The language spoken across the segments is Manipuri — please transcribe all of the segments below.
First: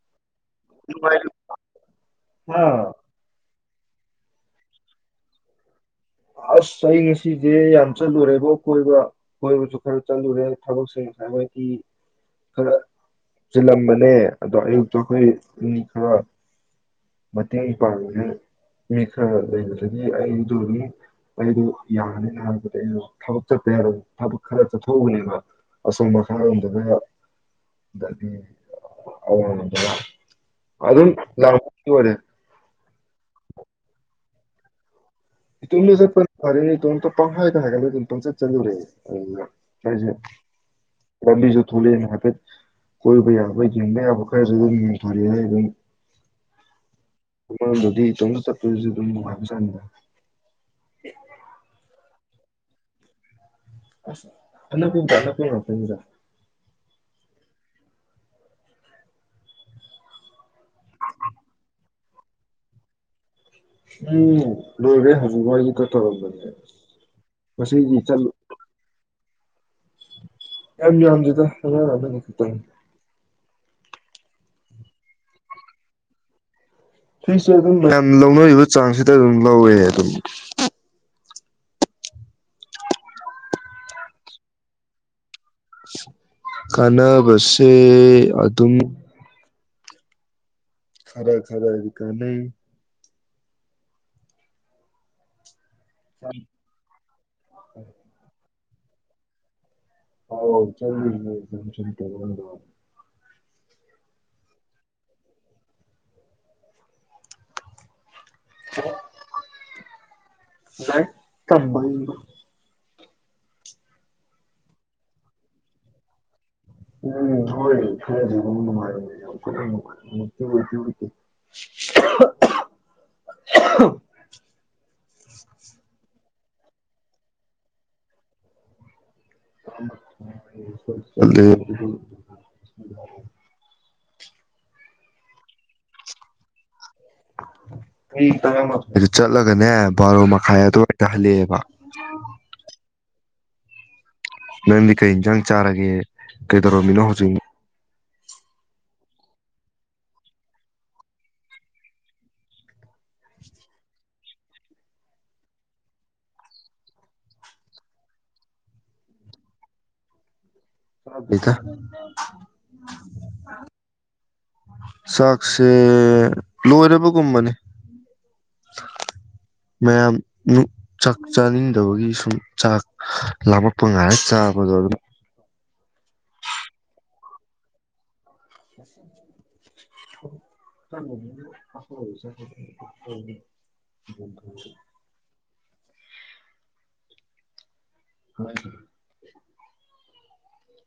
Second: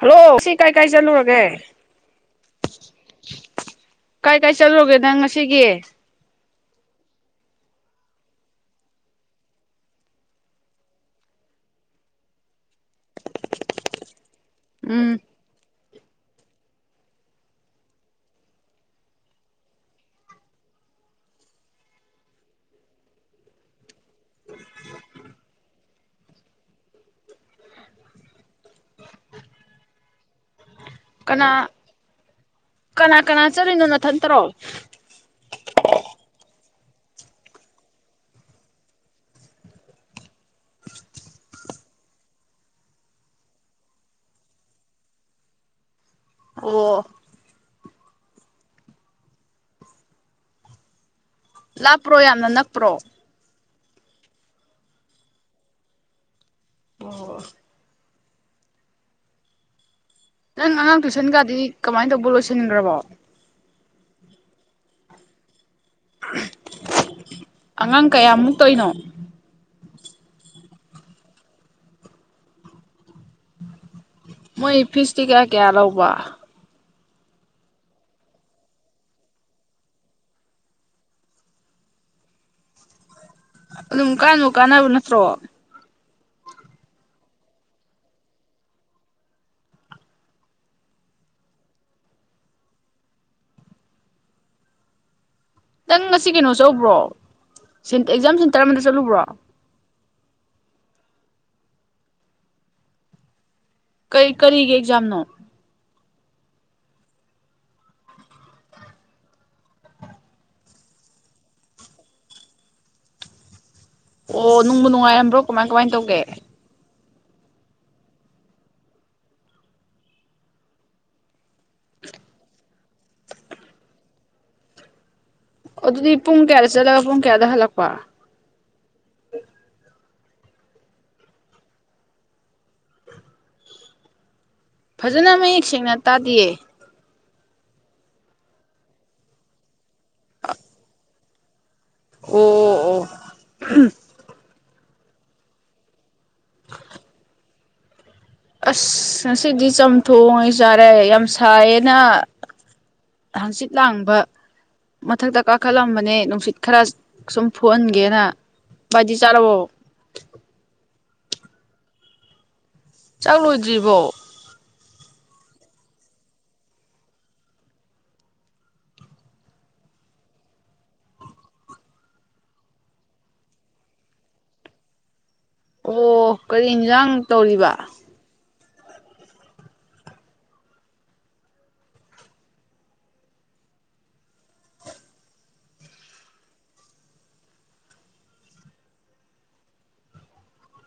ꯍꯜꯂꯣ ꯁꯤ ꯀꯥꯏ ꯀꯥꯏ ꯅꯨꯡꯉꯥꯏ ꯆꯠꯂꯨꯔꯒꯦ ꯍꯥ ꯀꯥꯏ ꯀꯥꯏ ꯆꯠꯂꯨꯒꯦ ꯅꯪ ꯉꯁꯤꯒꯤ ꯑꯁ ꯑꯩ ꯉꯁꯤꯁꯦ ꯌꯥꯝ ꯆꯠꯂꯨꯔꯦꯕꯣ ꯀꯣꯏꯕ ꯀꯣꯏꯕꯁꯨ ꯈꯔ ꯆꯠꯂꯨꯔꯦ ꯊꯕꯛꯁꯦ ꯉꯁꯥꯏ ꯍꯥꯏꯗꯤ ꯈꯔ ꯆꯤꯜꯂꯝꯕꯅꯦ ꯑꯗꯣ ꯑꯌꯨꯛꯇ ꯎꯝ ꯑꯩꯈꯣꯏ ꯎꯝ ꯈꯔ ꯃꯇꯦꯡ ꯄꯥꯡꯉꯦ ꯃꯤ ꯈꯔ ꯂꯩꯕꯗꯒꯤ ꯑꯩꯗꯨꯒꯤ ꯑꯩꯗꯨ ꯌꯥꯅꯤꯅ ꯍꯥꯏꯕꯗꯤ ꯑꯩ ꯊꯕꯛ ꯆꯠꯇ ꯌꯥꯗꯗꯥꯅ ꯊꯕꯛ ꯈꯔ ꯆꯠꯊꯣꯛꯎꯕꯅꯦꯕ ꯑꯁꯣꯝ ꯃꯈꯥꯔꯣꯝꯗꯗ ꯑꯗꯒꯤ ꯑꯋꯥꯡꯂꯣꯝꯗꯒ ꯑꯗꯨꯝ ꯀꯅꯥ ꯂꯥꯡꯕꯒꯤ ꯑꯣꯏꯔꯦ ꯀꯅꯥ ꯀꯅꯥ ꯆꯠꯂꯤꯅꯣ ꯅꯊꯟ ꯇꯔꯣ ꯏꯇꯣꯝꯇ ꯆꯠꯄꯅ ꯐꯔꯦ ꯏꯇꯣꯝꯇ ꯄꯪꯍꯥꯏꯗ ꯍꯥꯌꯒꯠꯂꯨꯔꯦ ꯑꯗꯨꯝ ꯄꯪꯆꯠ ꯆꯠꯂꯨꯔꯦ ꯑꯗꯨ ꯑꯩꯁꯦ ꯂꯝꯕꯤꯁꯨ ꯊꯣꯛꯂꯛꯑꯦꯅ ꯍꯥꯏꯐꯦꯠ ꯀꯣꯏꯕ ꯌꯥꯕ ꯌꯦꯡꯕ ꯌꯥꯕ ꯈꯔꯁꯨ ꯑꯗꯨꯝ ꯌꯦꯡꯊꯣꯔꯛꯑꯦ ꯑꯩ ꯑꯣ ꯑꯃꯔꯣꯝꯗꯗꯤ ꯏꯇꯣꯝꯇ ꯆꯠꯄꯗꯨꯁꯨ ꯑꯗꯨꯝ ꯅꯨꯡꯉꯥꯏꯕꯖꯥꯠꯅꯤ ꯍ [inaudible] ꯅꯞꯄ꯭ꯔꯣ ꯌꯥꯝꯅ ꯅꯛꯄ꯭ꯔꯣ ꯑꯁ ꯑꯅꯛꯄꯩꯗꯤ ꯑꯅꯛꯄ ꯉꯥꯛꯇꯅꯤꯗ ꯅꯪ ꯑꯉꯥꯡ ꯇꯨꯏꯁꯟꯒꯗꯤ ꯀꯃꯥꯏꯅ ꯇꯧꯕ ꯂꯣꯏꯁꯤꯟꯈ꯭ꯔꯕꯣ ꯎꯝ ꯂꯣꯏꯔꯦ ꯍꯧꯖꯤꯛꯋꯥꯏꯒꯤꯗ ꯇꯧꯔꯝꯕꯖꯦ ꯉꯁꯤꯒꯤ ꯑꯉꯥꯡ ꯆꯠꯂꯨ ꯀꯌꯥꯃꯨꯛ ꯇꯧꯔꯤꯅꯣ ꯌꯥꯝ ꯌꯥꯗꯦꯗ ꯑꯉꯥꯡ ꯑꯃꯥ ꯑꯅꯤ ꯈꯛꯇꯅꯤ ꯃꯣꯏ ꯐꯤꯁꯇꯤ ꯀꯥ ꯀꯌꯥ ꯂꯧꯕ ꯐꯤꯁꯦ ꯑꯗꯨꯝ ꯃꯌꯥꯝ ꯂꯧꯅꯔꯤꯕ ꯆꯥꯡꯁꯤꯗ ꯑꯗꯨꯝ ꯂꯧꯋꯦ ꯑꯗꯨꯝ ꯑꯗꯨꯝ ꯀꯥꯟꯕꯨ ꯀꯥꯟꯅꯕ ꯅꯠꯇ꯭ꯔꯣ ꯀꯥꯟꯅꯕꯁꯦ ꯑꯗꯨꯝ ꯈꯔ ꯈꯔꯗꯤ ꯀꯥꯟꯅꯩ ꯅꯪ ꯉꯁꯤ ꯀꯩꯅꯣ ꯆꯧꯕ꯭ꯔꯣ ꯁꯦꯟ ꯑꯦꯛꯖꯥꯝ ꯁꯦꯟ ꯇꯔꯝꯗ ꯆꯠꯂꯨꯕ꯭ꯔꯣ ꯑꯎ ꯆꯠꯂꯨꯏꯌꯦ [inaudible] ꯀꯔꯤ ꯀꯔꯤꯒꯤ ꯑꯦꯛꯖꯥꯝꯅꯣ ꯂꯥꯏꯔꯤꯛ ꯇꯝꯕꯩꯅꯤꯗ [inaudible] ꯑꯣ ꯅꯨꯡꯕꯨ ꯅꯨꯡꯉꯥꯏꯔꯝꯕ꯭ꯔꯣ ꯀꯃꯥꯏ ꯀꯃꯥꯏꯅ ꯇꯧꯒꯦ ꯎꯝ ꯊꯣꯛꯣꯏ ꯈꯔ ꯃꯥꯔ [inaudible] ꯑꯗꯨꯗꯤ ꯄꯨꯡ ꯀꯌꯥꯗ ꯆꯠꯂꯒ ꯄꯨꯡ ꯀꯌꯥꯗ ꯍꯜꯂꯛꯄ [inaudible] ꯐꯖꯅ ꯃꯌꯦꯛ ꯁꯦꯡꯅ ꯇꯥꯗꯤꯌꯦ ꯑꯩ ꯇꯔꯥ ꯃꯈꯥꯏꯗꯨ ꯆꯠꯂꯒꯅꯦ ꯕꯥꯔꯣ ꯃꯈꯥꯏ ꯑꯗꯨꯋꯥꯏꯗ ꯍꯜꯂꯛꯑꯦꯕ ꯎꯝ ꯎꯝ ꯎꯝ ꯎ [inaudible] ꯅꯪꯗꯤ ꯀꯩ ꯌꯦꯟꯖꯥꯡ ꯆꯥꯔꯒꯦ ꯀꯩꯗꯧꯔꯝꯃꯤꯅꯣ ꯍꯧꯖꯤꯛ ꯑꯁ ꯉꯁꯤꯗꯤ ꯆꯝꯊꯣꯡ ꯑꯣꯏꯅ ꯆꯥꯔꯦ ꯌꯥꯝ ꯁꯥꯏꯌꯦꯅ ꯍꯪꯆꯤꯠ ꯂꯥꯡꯕ ꯃꯊꯛꯇ ꯀꯥꯈꯠꯂꯝꯕꯅꯦ ꯅꯨꯡꯁꯤꯠ ꯈꯔ ꯁꯨꯝ ꯐꯨꯍꯟꯒꯦꯅ ꯚꯏꯗꯤ ꯆꯥꯔꯕꯣ ꯆꯗꯦꯗ ꯆꯥꯛ ꯂꯣꯏꯗ꯭ꯔꯤꯕꯣ ꯆꯥꯛꯁꯦ ꯂꯣꯏꯔꯕꯒꯨꯝꯕꯅꯤ ꯃꯌꯥꯝ ꯆꯥꯛ ꯆꯥꯅꯤꯡꯗꯕꯒꯤ ꯁꯨꯝ ꯆꯥꯛ ꯂꯥꯝꯂꯃꯛꯄ ꯉꯥꯏꯔ ꯆꯥꯕꯗꯣ ꯑꯗꯨꯅ ꯑꯣ ꯀꯔꯤ ꯌꯦꯟꯁꯥꯡ ꯇꯧꯔꯤꯕ [inaudible] ꯍ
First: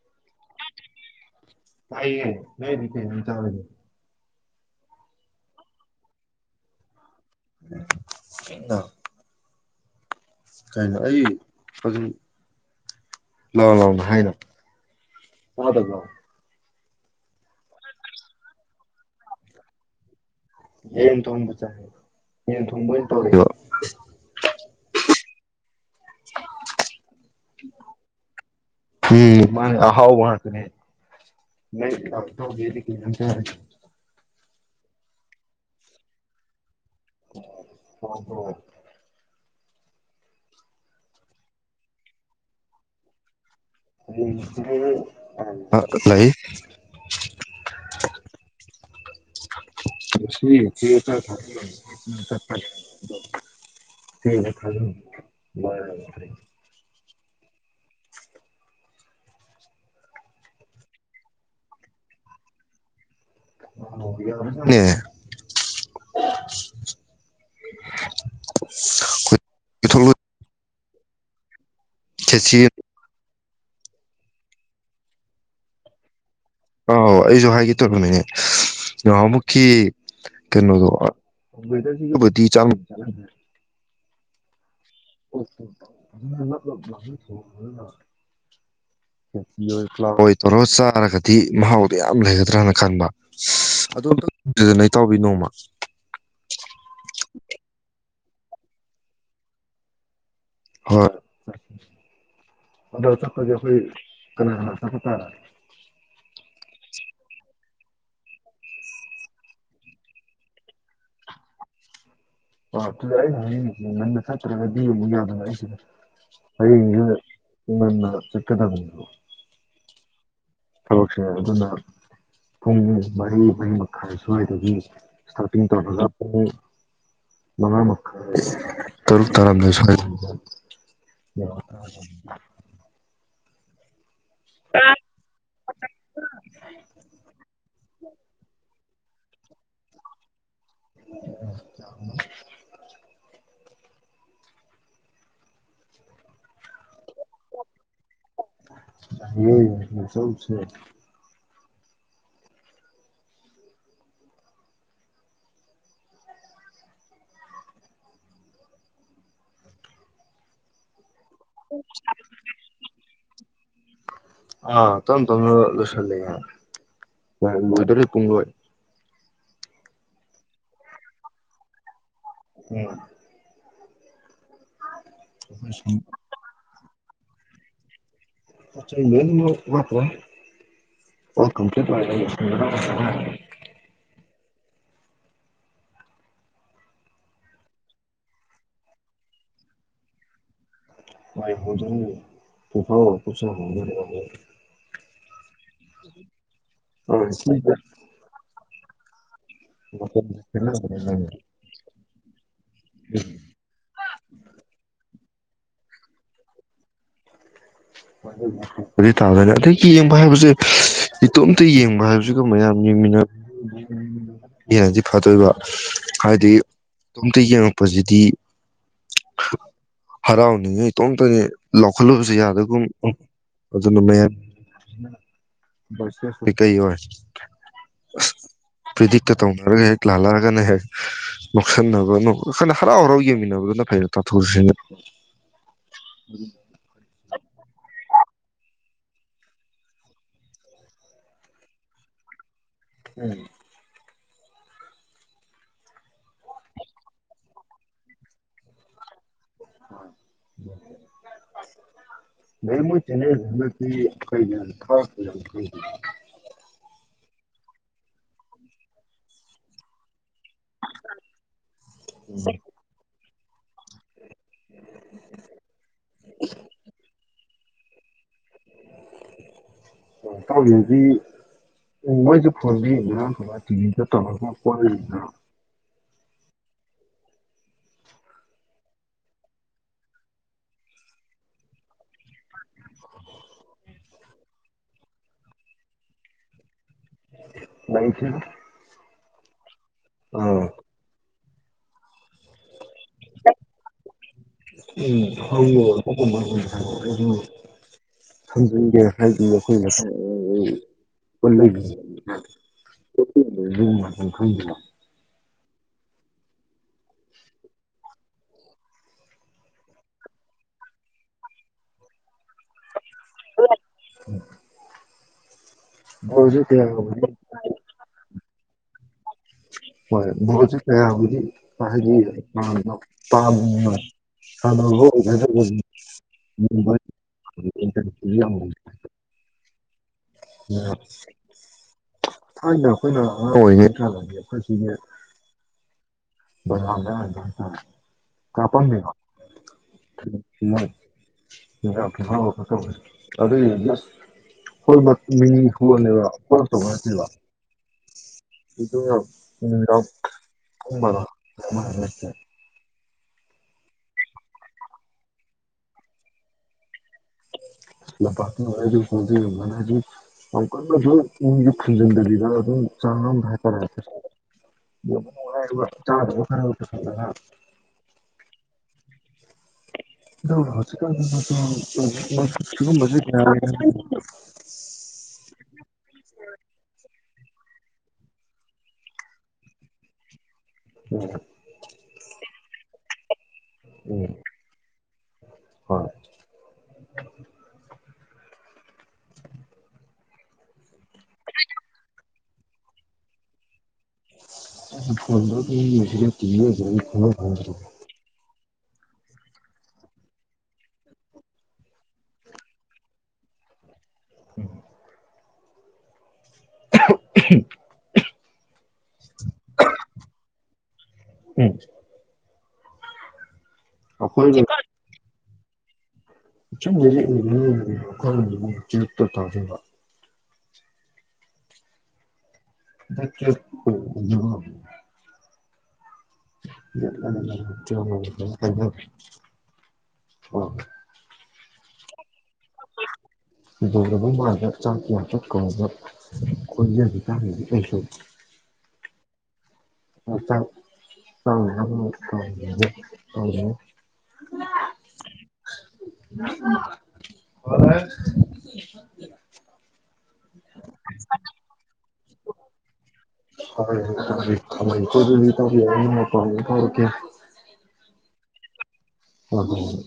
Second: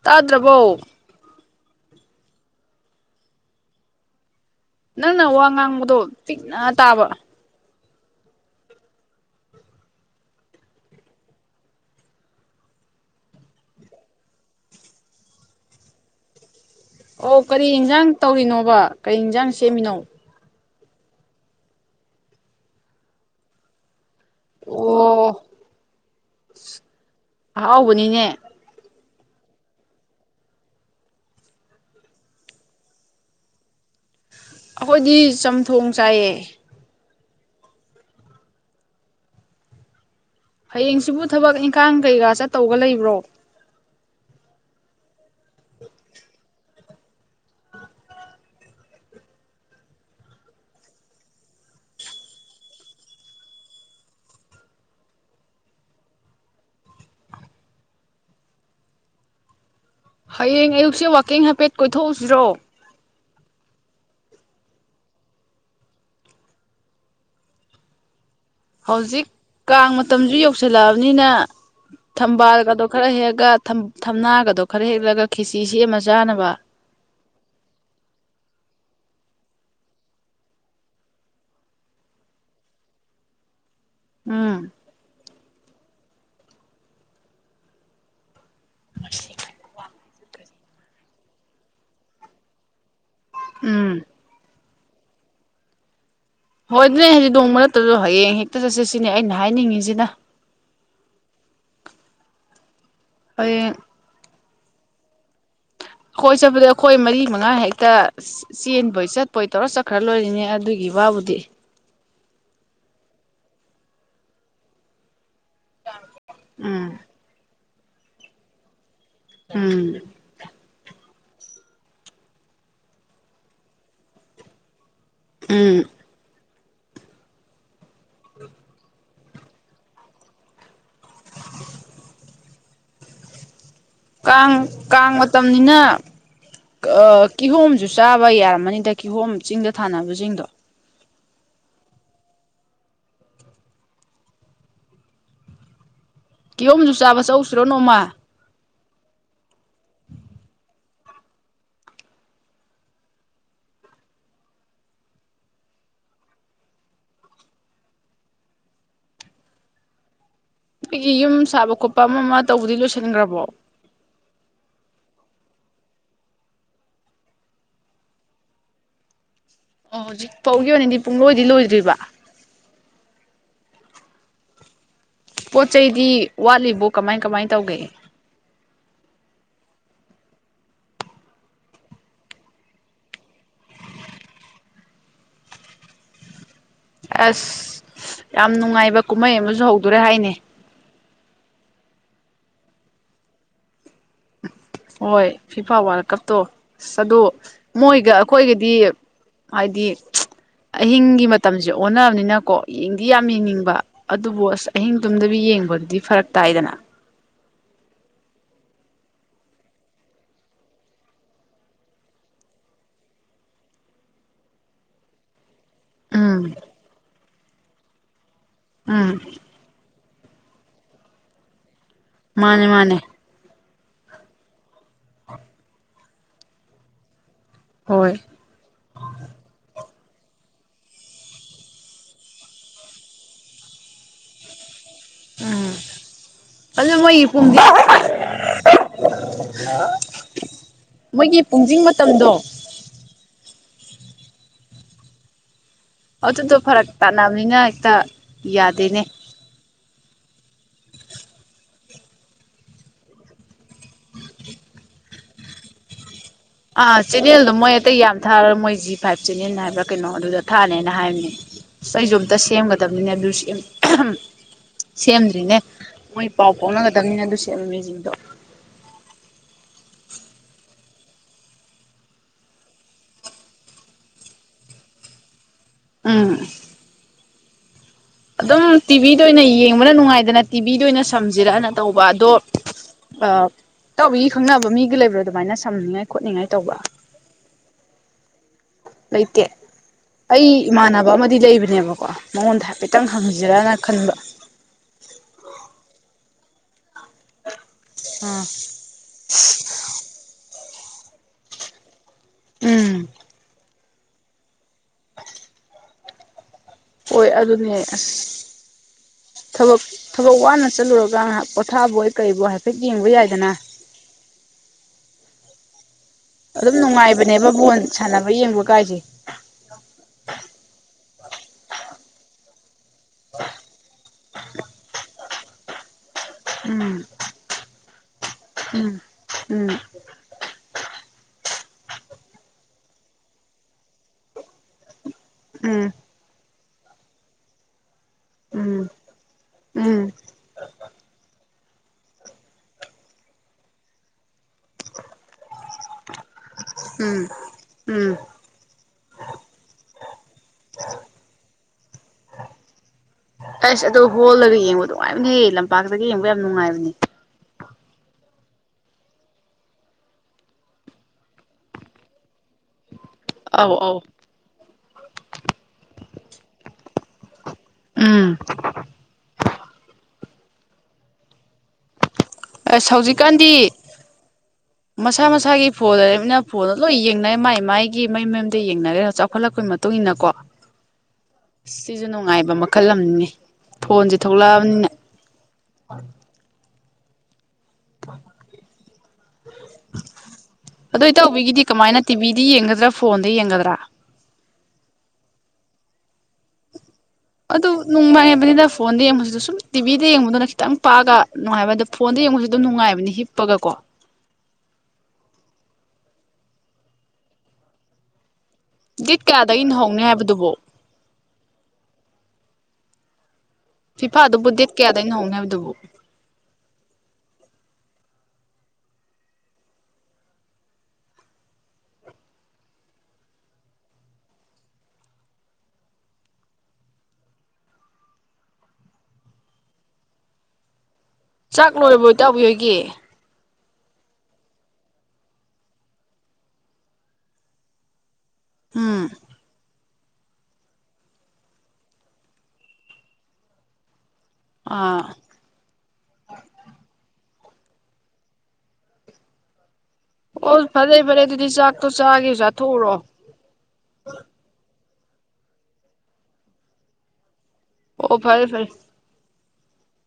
ꯇꯥꯗ꯭ꯔꯕꯣ ꯀ ꯆ ꯅꯪꯅ ꯋꯥ ꯉꯥꯡꯕꯗꯣ ꯄꯤꯛꯅ ꯇꯥꯕ [inaudible] ꯀꯩꯅꯣ ꯑꯩ ꯐꯖ ꯂꯥꯛꯑꯣ ꯂꯥꯛꯑꯣꯅ ꯍꯥꯏꯅ ꯐꯗꯕ ꯂꯥꯛꯑꯣ ꯑꯣ ꯀꯔꯤ ꯌꯦꯟꯁꯥꯡ ꯇꯧꯔꯤꯅꯣꯕ ꯀꯔꯤ ꯌꯦꯟꯖꯥꯡ ꯁꯦꯝꯃꯤꯅꯣ ꯌꯦꯟ ꯇꯝꯕ ꯆ ꯊ ꯇ ꯑꯣ ꯑꯍꯥꯎꯕꯅꯤꯅꯦ ꯎ ꯃꯥꯅꯦ ꯑꯍꯥꯎ ꯋꯥ ꯀꯅꯦ ꯀ ꯑꯩꯈꯣꯏꯗꯤ ꯆꯝꯊꯣꯡ ꯆꯥꯏꯑ ꯍ ꯍ ꯍꯌꯦꯡꯁꯤꯕꯨ ꯊꯕꯛ ꯏꯪꯈꯥꯡ ꯀꯩꯀꯥ ꯆꯠꯇꯧꯕꯒ ꯂꯩꯕ꯭ꯔꯣ [inaudible] ꯍꯌꯦꯡ ꯑꯌꯨꯛꯁꯦ ꯋꯥꯛꯀꯤꯡ ꯍꯥꯏꯐꯦꯠ ꯀꯣꯏꯊꯣꯛꯎꯁꯤꯔꯣ ꯑ ꯍꯧꯖꯤꯛ ꯀꯥꯡ ꯃꯇꯝꯁꯨ ꯌꯧꯁꯤ ꯁꯨꯂꯕꯅꯤꯅ ꯊꯝꯕꯥꯜ ꯆꯦꯆꯦ ꯀꯗꯣ ꯈꯔ ꯍ ꯍꯥꯏꯒ ꯊꯝꯅꯥꯒꯗꯣ ꯈꯔ ꯍꯦꯛꯂꯒ ꯈꯤꯆ ꯁꯦꯝꯃ ꯆꯥꯅꯕ ꯑꯥꯎ ꯑꯩꯁꯨ ꯍꯥꯏꯒꯦ ꯇꯧꯅꯤꯅꯦꯍ ꯑꯃꯨꯛꯀꯤ ꯀꯩꯅꯣꯗꯣꯕꯨꯗꯤ ꯎꯝ ꯑꯣ ꯆ ꯂ ꯂꯥꯛꯑꯣꯏ ꯇꯧꯔꯣ ꯆꯥꯔꯒꯗꯤ ꯃꯍꯥꯎꯗꯣ ꯌꯥꯝ ꯂꯩꯒꯗ꯭ꯔꯥꯅ ꯈꯟꯕ ꯎꯝ ꯑꯗꯨꯗ ꯅ ꯇꯥꯎꯤ ꯅꯣꯡꯃ ꯍꯣꯏ ꯑꯗꯨꯅꯦ ꯍꯧꯖꯤꯗꯤ ꯅꯣꯡ ꯃꯔꯛꯇꯁꯨ ꯍꯌꯦꯡ ꯍꯦꯛꯇ ꯆꯠꯁꯤ ꯁꯤꯅꯦ ꯑꯩꯅ ꯍꯥꯏꯅꯤꯡꯉꯤꯁꯤꯅ ꯍꯣꯏ ꯑꯣꯟꯗ ꯆꯄꯒꯤ ꯍꯌꯦꯡ ꯍꯣꯏ ꯀ ꯑꯗꯨ ꯇ ꯑꯩꯈꯣꯏ ꯆꯠꯄꯗꯤ ꯑꯩꯈꯣꯏ ꯃꯔꯤ ꯃꯉꯥ ꯍꯦꯛꯇ ꯆꯦꯟꯕꯣꯏ ꯆꯠꯄꯣꯏ ꯇꯧꯔ ꯆꯠꯈ꯭ꯔ ꯂꯣꯏꯔꯤꯅꯦ ꯑꯗꯨꯒꯤ ꯋꯥꯕꯨꯗꯤ ꯑꯗꯨꯗ ꯑꯩꯅ ꯍꯥꯏꯅꯤꯡꯉꯁꯤꯦ ꯉꯟꯅ ꯆꯠꯇ꯭ꯔꯒꯗꯤ ꯑꯃꯨꯛ ꯌꯥꯗ ꯑꯩ ꯎꯝ ꯕꯅ ꯆꯠꯀꯗꯕꯅꯤꯣ ꯎꯝ ꯊꯕꯛꯁꯦ ꯑꯗꯨꯅ ꯄꯨꯡ ꯃꯔꯤ ꯃꯔꯤ ꯃꯈꯥꯏ ꯁ꯭ꯋꯥꯏꯗꯒꯤ ꯁ ꯇ ꯎꯝ ꯍꯖꯦ ꯃꯉ ꯇꯔꯨꯛ ꯇꯔꯝꯗꯁ ꯑꯣ ꯀꯥꯡ ꯀꯥꯡ ꯃꯇꯝꯅꯤꯅ ꯀꯤꯍꯣꯝꯁꯨ ꯆꯥꯕ ꯌꯥꯔꯝꯃꯅꯤꯗ ꯀꯤꯍꯣꯝ ꯆꯤꯡꯗ ꯊꯥꯅꯕꯁꯤꯡꯗꯣ [inaudible] ꯀꯤꯍꯣꯝꯁꯨ ꯆꯥꯕ ꯆꯧꯁꯤꯔꯣ ꯅꯣꯡꯃ ꯌꯥꯏꯌꯦ ꯆꯧꯁꯦ ꯎ ꯁꯤ ꯌꯨꯝ ꯁꯥꯕ ꯈꯣꯠꯄ ꯑꯃ ꯑꯃ ꯇꯧꯕꯗꯤ ꯂꯣꯏꯁꯤꯟꯈ꯭ꯔꯕꯣ ꯑ ꯇꯝ ꯇꯝꯅ ꯂꯏꯁꯤꯜꯂꯤꯌꯦ ꯂꯣꯏꯘꯔꯦ ꯄꯨꯡꯂꯣꯏ ꯑꯣ ꯍꯧꯖꯤꯛ ꯐꯥꯎꯒꯤ ꯑꯣꯏꯅꯗꯤ ꯄꯨꯡꯂꯣꯏꯗꯤ ꯂꯣꯏꯗ꯭ꯔꯤꯕ ꯎꯝ ꯄꯣꯠ ꯆꯩꯗꯤ ꯋꯥꯠꯂꯤꯕꯣ ꯀꯃꯥꯏ ꯀꯃꯥꯏ ꯇꯧꯒꯦ [unintelligible] ꯑꯁ ꯌꯥꯝ ꯅꯨꯡꯉꯥꯏꯕ ꯀꯨꯝꯍꯩ ꯑꯃꯁꯨ ꯍꯧꯗꯣꯔꯦ ꯍꯥꯏꯅꯦ [unintelligible] ꯍꯣꯏ ꯐꯤꯐꯥ ꯋꯥꯔꯜ ꯀꯞꯇꯣ ꯑꯁ ꯑꯗꯣ ꯃꯣꯏꯒ ꯑꯩꯈꯣꯏꯒ ꯌꯦ ꯍꯥꯏꯗꯤ ꯑꯍꯤꯡꯒꯤ ꯃꯇꯝꯁꯦ ꯑꯣꯟꯅꯕꯅꯤ ꯅꯥꯀꯣ ꯌꯦꯡꯗꯤ ꯌꯥꯝ ꯌꯦꯡꯅꯤꯡꯕ ꯑꯗꯨꯕꯨ ꯑꯁ ꯑꯍꯤꯡ ꯇꯨꯝꯗꯕꯤ ꯌꯦꯡꯕꯗꯨꯗꯤ ꯐꯔꯛ ꯇꯥꯏꯗꯅ ꯗꯨ ꯇꯥꯗꯅꯤ ꯑꯗꯒꯤ ꯌꯦꯡꯕ ꯍꯥꯏꯕꯁꯦ ꯏꯇꯣꯝꯇ ꯌꯦꯡꯕ ꯍꯥꯏꯕꯁꯤꯒ ꯃꯌꯥꯝ ꯌꯦꯡꯃꯤꯟꯅ ꯌꯦꯅꯗꯤ ꯐꯗꯣꯏꯕ ꯍꯥꯏꯗꯤ ꯎꯝ ꯇꯣꯝꯇ ꯌꯦꯡꯉꯛꯄꯁꯤꯗꯤ ꯑꯥ ꯍꯔꯥꯎꯅꯤꯡꯉꯤ ꯏꯇꯣꯝꯇꯅꯤ ꯂꯧꯈꯠꯂꯨꯕꯁꯨ ꯌꯥꯗ ꯃꯥꯅꯦ ꯎꯝ ꯃꯥꯅꯦ ꯑꯗꯨꯅ ꯃꯌꯦ ꯀꯩ ꯑꯣꯏ ꯍꯣꯏ ꯄ꯭ꯔꯤꯗꯤꯛ ꯀꯥ ꯇꯧꯅꯔꯒ ꯂꯥꯜꯂꯛꯑꯒꯅ ꯍꯦꯛ ꯅꯣꯛꯁꯟꯅꯕꯅ ꯅꯣꯛ ꯈꯣꯏꯅ ꯍꯔꯥꯎ ꯍꯔꯥꯎ ꯌꯦꯡꯃꯤꯟꯅꯕꯗꯨꯅ ꯐꯩꯔ ꯇꯥꯊꯣꯛꯔꯤꯁꯤꯟ ꯎꯝ ꯑꯗꯨ ꯃꯣꯏꯒꯤ ꯄꯨꯝꯗꯤ ꯃꯣꯏꯒꯤ ꯄꯨꯡꯁꯤꯡ ꯃꯇꯝꯗꯣ ꯎꯝ ꯑꯗꯨꯗꯣ ꯐꯔꯛ ꯇꯥꯅꯕꯅꯤꯅ ꯍꯦꯛꯇ ꯌꯥꯗꯦꯅꯦ ꯃꯣꯏ ꯆꯦꯅꯦꯜ [unintelligible] ꯑꯥ ꯆꯦꯅꯦꯜꯗꯣ ꯃꯣꯏ ꯑꯇꯩ ꯌꯥꯝ ꯊꯥꯔ ꯃꯣꯏ ꯖꯤ ꯐꯥꯏꯚ ꯆꯦꯅꯦꯜ ꯍꯥꯏꯕ꯭ꯔꯥ ꯀꯩꯅꯣ ꯑꯗꯨꯗ ꯊꯥꯅꯦꯅ ꯍꯥꯏꯕꯅꯦ ꯑꯩꯁꯨ ꯑꯝꯇ ꯁꯦꯝꯒꯗꯕꯅꯤꯅꯦ ꯑꯗꯨ [inaudible] ꯁꯦꯝꯗ꯭ꯔꯤꯅꯦ ꯃꯣꯏ ꯄꯥꯎ ꯄꯥꯎꯅꯒꯗꯝꯅꯤꯅ ꯑꯗꯨ ꯃꯖꯤꯛꯗꯣ ꯇꯧꯔꯤꯗꯤ ꯎꯝ ꯃꯣꯏꯁꯨ ꯐꯣꯟ ꯂꯩꯔꯤꯗꯅ ꯊ ꯇꯤꯚꯤꯗ ꯇꯧꯔꯒ ꯄꯣ ꯂꯩꯗꯅ ꯑꯝ ꯑꯗꯨꯝ ꯇꯤꯚꯤꯗ ꯑꯣꯏꯅ ꯌꯦꯡꯕꯅ ꯅꯨꯡꯉꯥꯏꯗꯅ ꯇꯤꯚꯤꯗ ꯑꯣꯏꯅ ꯁꯝꯖꯤꯔꯛꯑꯅ ꯇꯧꯕ ꯑꯗꯣ ꯇꯧꯔꯤꯒꯤ ꯈꯪꯅꯕ ꯃꯤꯒ ꯂꯩꯕ꯭ꯔꯥ ꯑꯗꯨꯃꯥꯏꯅ ꯁꯝꯅꯤꯡꯉꯥꯏ ꯈꯣꯠꯅꯤꯡꯉꯥꯏ ꯇꯧꯕ ꯂꯏꯁꯤ ꯂꯩꯩꯀꯦ ꯑꯩꯃꯅꯅꯕ ꯑꯃꯗꯤ ꯂꯩꯕ ꯌꯦꯕꯣꯑꯣ ꯃꯉꯣꯟ ꯊꯥꯛ ꯍꯥꯏꯐꯦꯠꯇꯪ ꯍꯪꯖꯔꯅ ꯈꯟꯕ ꯎꯃ ꯊ ꯎ ꯖꯒꯦ ꯍꯥꯏꯣꯏ ꯄꯨꯂ [inaudible] ꯎꯝ ꯪ [inaudible] ꯍꯣꯏ ꯑꯗꯨꯅꯦ ꯑꯁ ꯊꯕꯛ ꯊꯕꯛ ꯋꯥꯅ ꯆꯠꯂꯨꯔꯒ ꯉꯥꯏꯍꯥꯛ ꯄꯣꯊꯥꯕꯣꯏ ꯀꯔꯤꯕꯣ ꯍꯥꯏꯐꯦꯠ ꯌꯦꯡꯕ ꯌꯥꯏ ꯊꯅ ꯕꯣꯜꯁꯦ ꯑꯗꯨꯝ ꯀꯌꯥꯕꯨꯗꯤ ꯅꯨꯡꯉꯥꯏꯕꯅꯦꯕ ꯕꯣꯣꯟ ꯁꯥꯟꯅꯕ ꯌꯦꯡꯕ ꯀꯥꯏꯦ ꯍꯣꯏ ꯃꯁꯨ ꯀꯕꯨꯗꯤ [inaudible] ꯇꯥꯃ ꯍꯗꯣ ꯍ ꯀꯗ ꯎꯝ ꯎꯝ ꯏ ꯎꯝ ꯎꯝ ꯌꯥ ꯑ ꯊꯥꯏꯅ ꯑꯩꯈꯣꯏꯅꯉ ꯑꯣꯏꯉ ꯇ꯭ꯔ ꯐꯁꯤꯕꯨ ꯎꯝ ꯗ ꯀꯄ ꯎꯝ ꯎꯝ ꯎꯝ ꯥꯛ ꯑꯗꯨꯏꯗꯤꯁ ꯍꯣꯏ ꯃꯤ ꯍꯣꯅꯦꯕ ꯍꯣ ꯇꯧꯕ ꯎꯝ ꯅꯠꯇꯦꯕ ꯎꯝ ꯑꯗꯨꯅ ꯖꯡ ꯀꯨꯝꯕꯗ [inaudible] ꯑꯁ ꯑꯗꯨꯣ ꯍꯣꯜꯂꯒ ꯌꯦꯡꯕ ꯑꯗꯨꯉꯥꯏꯅꯩꯌꯦ ꯂꯝꯄꯥꯛꯇꯒ ꯌꯦꯡꯕ ꯌꯥꯝ ꯅꯨꯡꯉꯥꯏꯕꯅꯦ ꯂꯝꯄꯥꯛꯇ ꯍꯥꯏ ꯈꯗꯅ ꯍꯥꯏꯁꯨ ꯌꯥꯝ ꯀꯟꯅ ꯑꯧ ꯑꯗꯨ ꯑꯧ ꯌꯒꯤ ꯐꯟꯖꯤꯟꯕꯤꯗ ꯑꯗꯨꯝ ꯥꯡ ꯦꯇꯔ ꯎꯝ ꯍꯥꯏꯔ ꯆꯥꯗꯕ ꯈꯔ ꯑꯣꯏꯂ ꯍꯧꯁꯤ ꯑꯁ ꯍꯧꯖꯤꯛꯀꯥꯟꯗꯤ ꯃꯁꯥ ꯃꯁꯥꯒꯤ ꯐꯣꯟ ꯂꯩꯔꯃꯤꯅ ꯐꯣꯟꯗ ꯂꯣꯏ ꯌꯦꯡꯅꯔ ꯃꯥꯏ ꯃꯥꯏꯒꯤ ꯃꯩ ꯃꯌꯨꯝꯗ ꯌꯦꯡꯅꯔꯦꯅ ꯆꯥꯎꯈꯠꯂꯛꯄꯒꯤ ꯃꯇꯨꯡ ꯏꯟꯅ ꯀꯣ ꯁꯤꯁꯨ ꯅꯨꯡꯉꯥꯏꯕ ꯈꯜꯂꯝꯉ ꯐꯣꯟꯁꯦ ꯎꯝ ꯊꯣꯛꯂꯛꯑꯕꯅꯤꯅ ꯍꯣꯏ ꯑꯗꯨꯏ ꯇꯧꯕꯤꯒꯤꯗꯤ ꯀꯃꯥꯏꯅ ꯇꯤꯚꯤꯗ ꯌꯦꯡꯒꯗ꯭ꯔꯥ ꯐꯣꯟꯗ ꯌꯦꯡꯒꯗ꯭ꯔꯥ ꯐꯁꯤ ꯑꯗꯨ ꯅꯨꯡꯉꯥꯏꯕꯅꯤꯅ [unintelligible] ꯐꯣꯟꯗ ꯌꯦꯡꯕꯁꯤꯗ ꯁꯨꯝ ꯇꯤꯚꯤꯗ ꯌꯦꯡꯕꯗꯨꯅ ꯈꯤꯇꯪ ꯄꯥꯛꯑꯒ ꯅꯨꯡꯉꯥꯏꯕ ꯑꯗꯣ ꯐꯣꯟꯗ ꯌꯦꯡꯕꯁꯤ ꯑꯗꯨꯝ ꯅꯨꯡꯉꯥꯏꯕꯅꯤ ꯍꯤꯞꯄꯒꯀꯣ ꯎꯝ [unintelligible] ꯗꯦꯠ ꯀꯌꯥꯗꯒꯤꯅꯣ ꯍꯧꯅꯤ ꯍꯥꯏꯕꯗꯨꯕ ꯎꯝ ꯐꯤꯐꯥꯗꯨꯕꯨ ꯗꯦꯠ ꯑꯩꯈꯣꯏꯅ ꯀꯌꯥꯗꯩꯅ ꯍꯣꯡꯅꯦ ꯍꯥꯏꯕꯗꯨꯕꯨ [unintelligible] [unintelligible] [unintelligible] ꯆꯥꯛ ꯂꯣꯏꯔꯤꯕꯕꯣ ꯏꯇꯧꯕꯤ ꯍꯣꯏ ꯒꯤ ꯗꯧꯔꯕ ꯃꯥꯜꯂꯦ ꯆꯥꯛ ꯌꯥ ꯆꯠꯈꯕ ꯈꯣꯏꯖꯒꯤ ꯇꯥꯟꯅꯗꯤ ꯂꯩꯁꯨ ꯎꯝ [unintelligible] ꯑꯥ [unintelligible] [unintelligible] ꯑꯣ ꯐꯖꯩ ꯐꯔꯦ ꯑꯗꯨꯗꯤ ꯆꯥꯛꯇꯣ ꯆꯥꯒꯦ ꯆꯥꯊꯣꯛꯎꯔꯣ ꯀꯝꯃꯥꯒꯦꯀꯣ ꯏꯇꯥꯎꯕꯤ [unintelligible] ꯑꯣ ꯐꯥꯔꯦ ꯐꯥꯔꯦ ꯍꯣꯏ ꯍꯣꯏ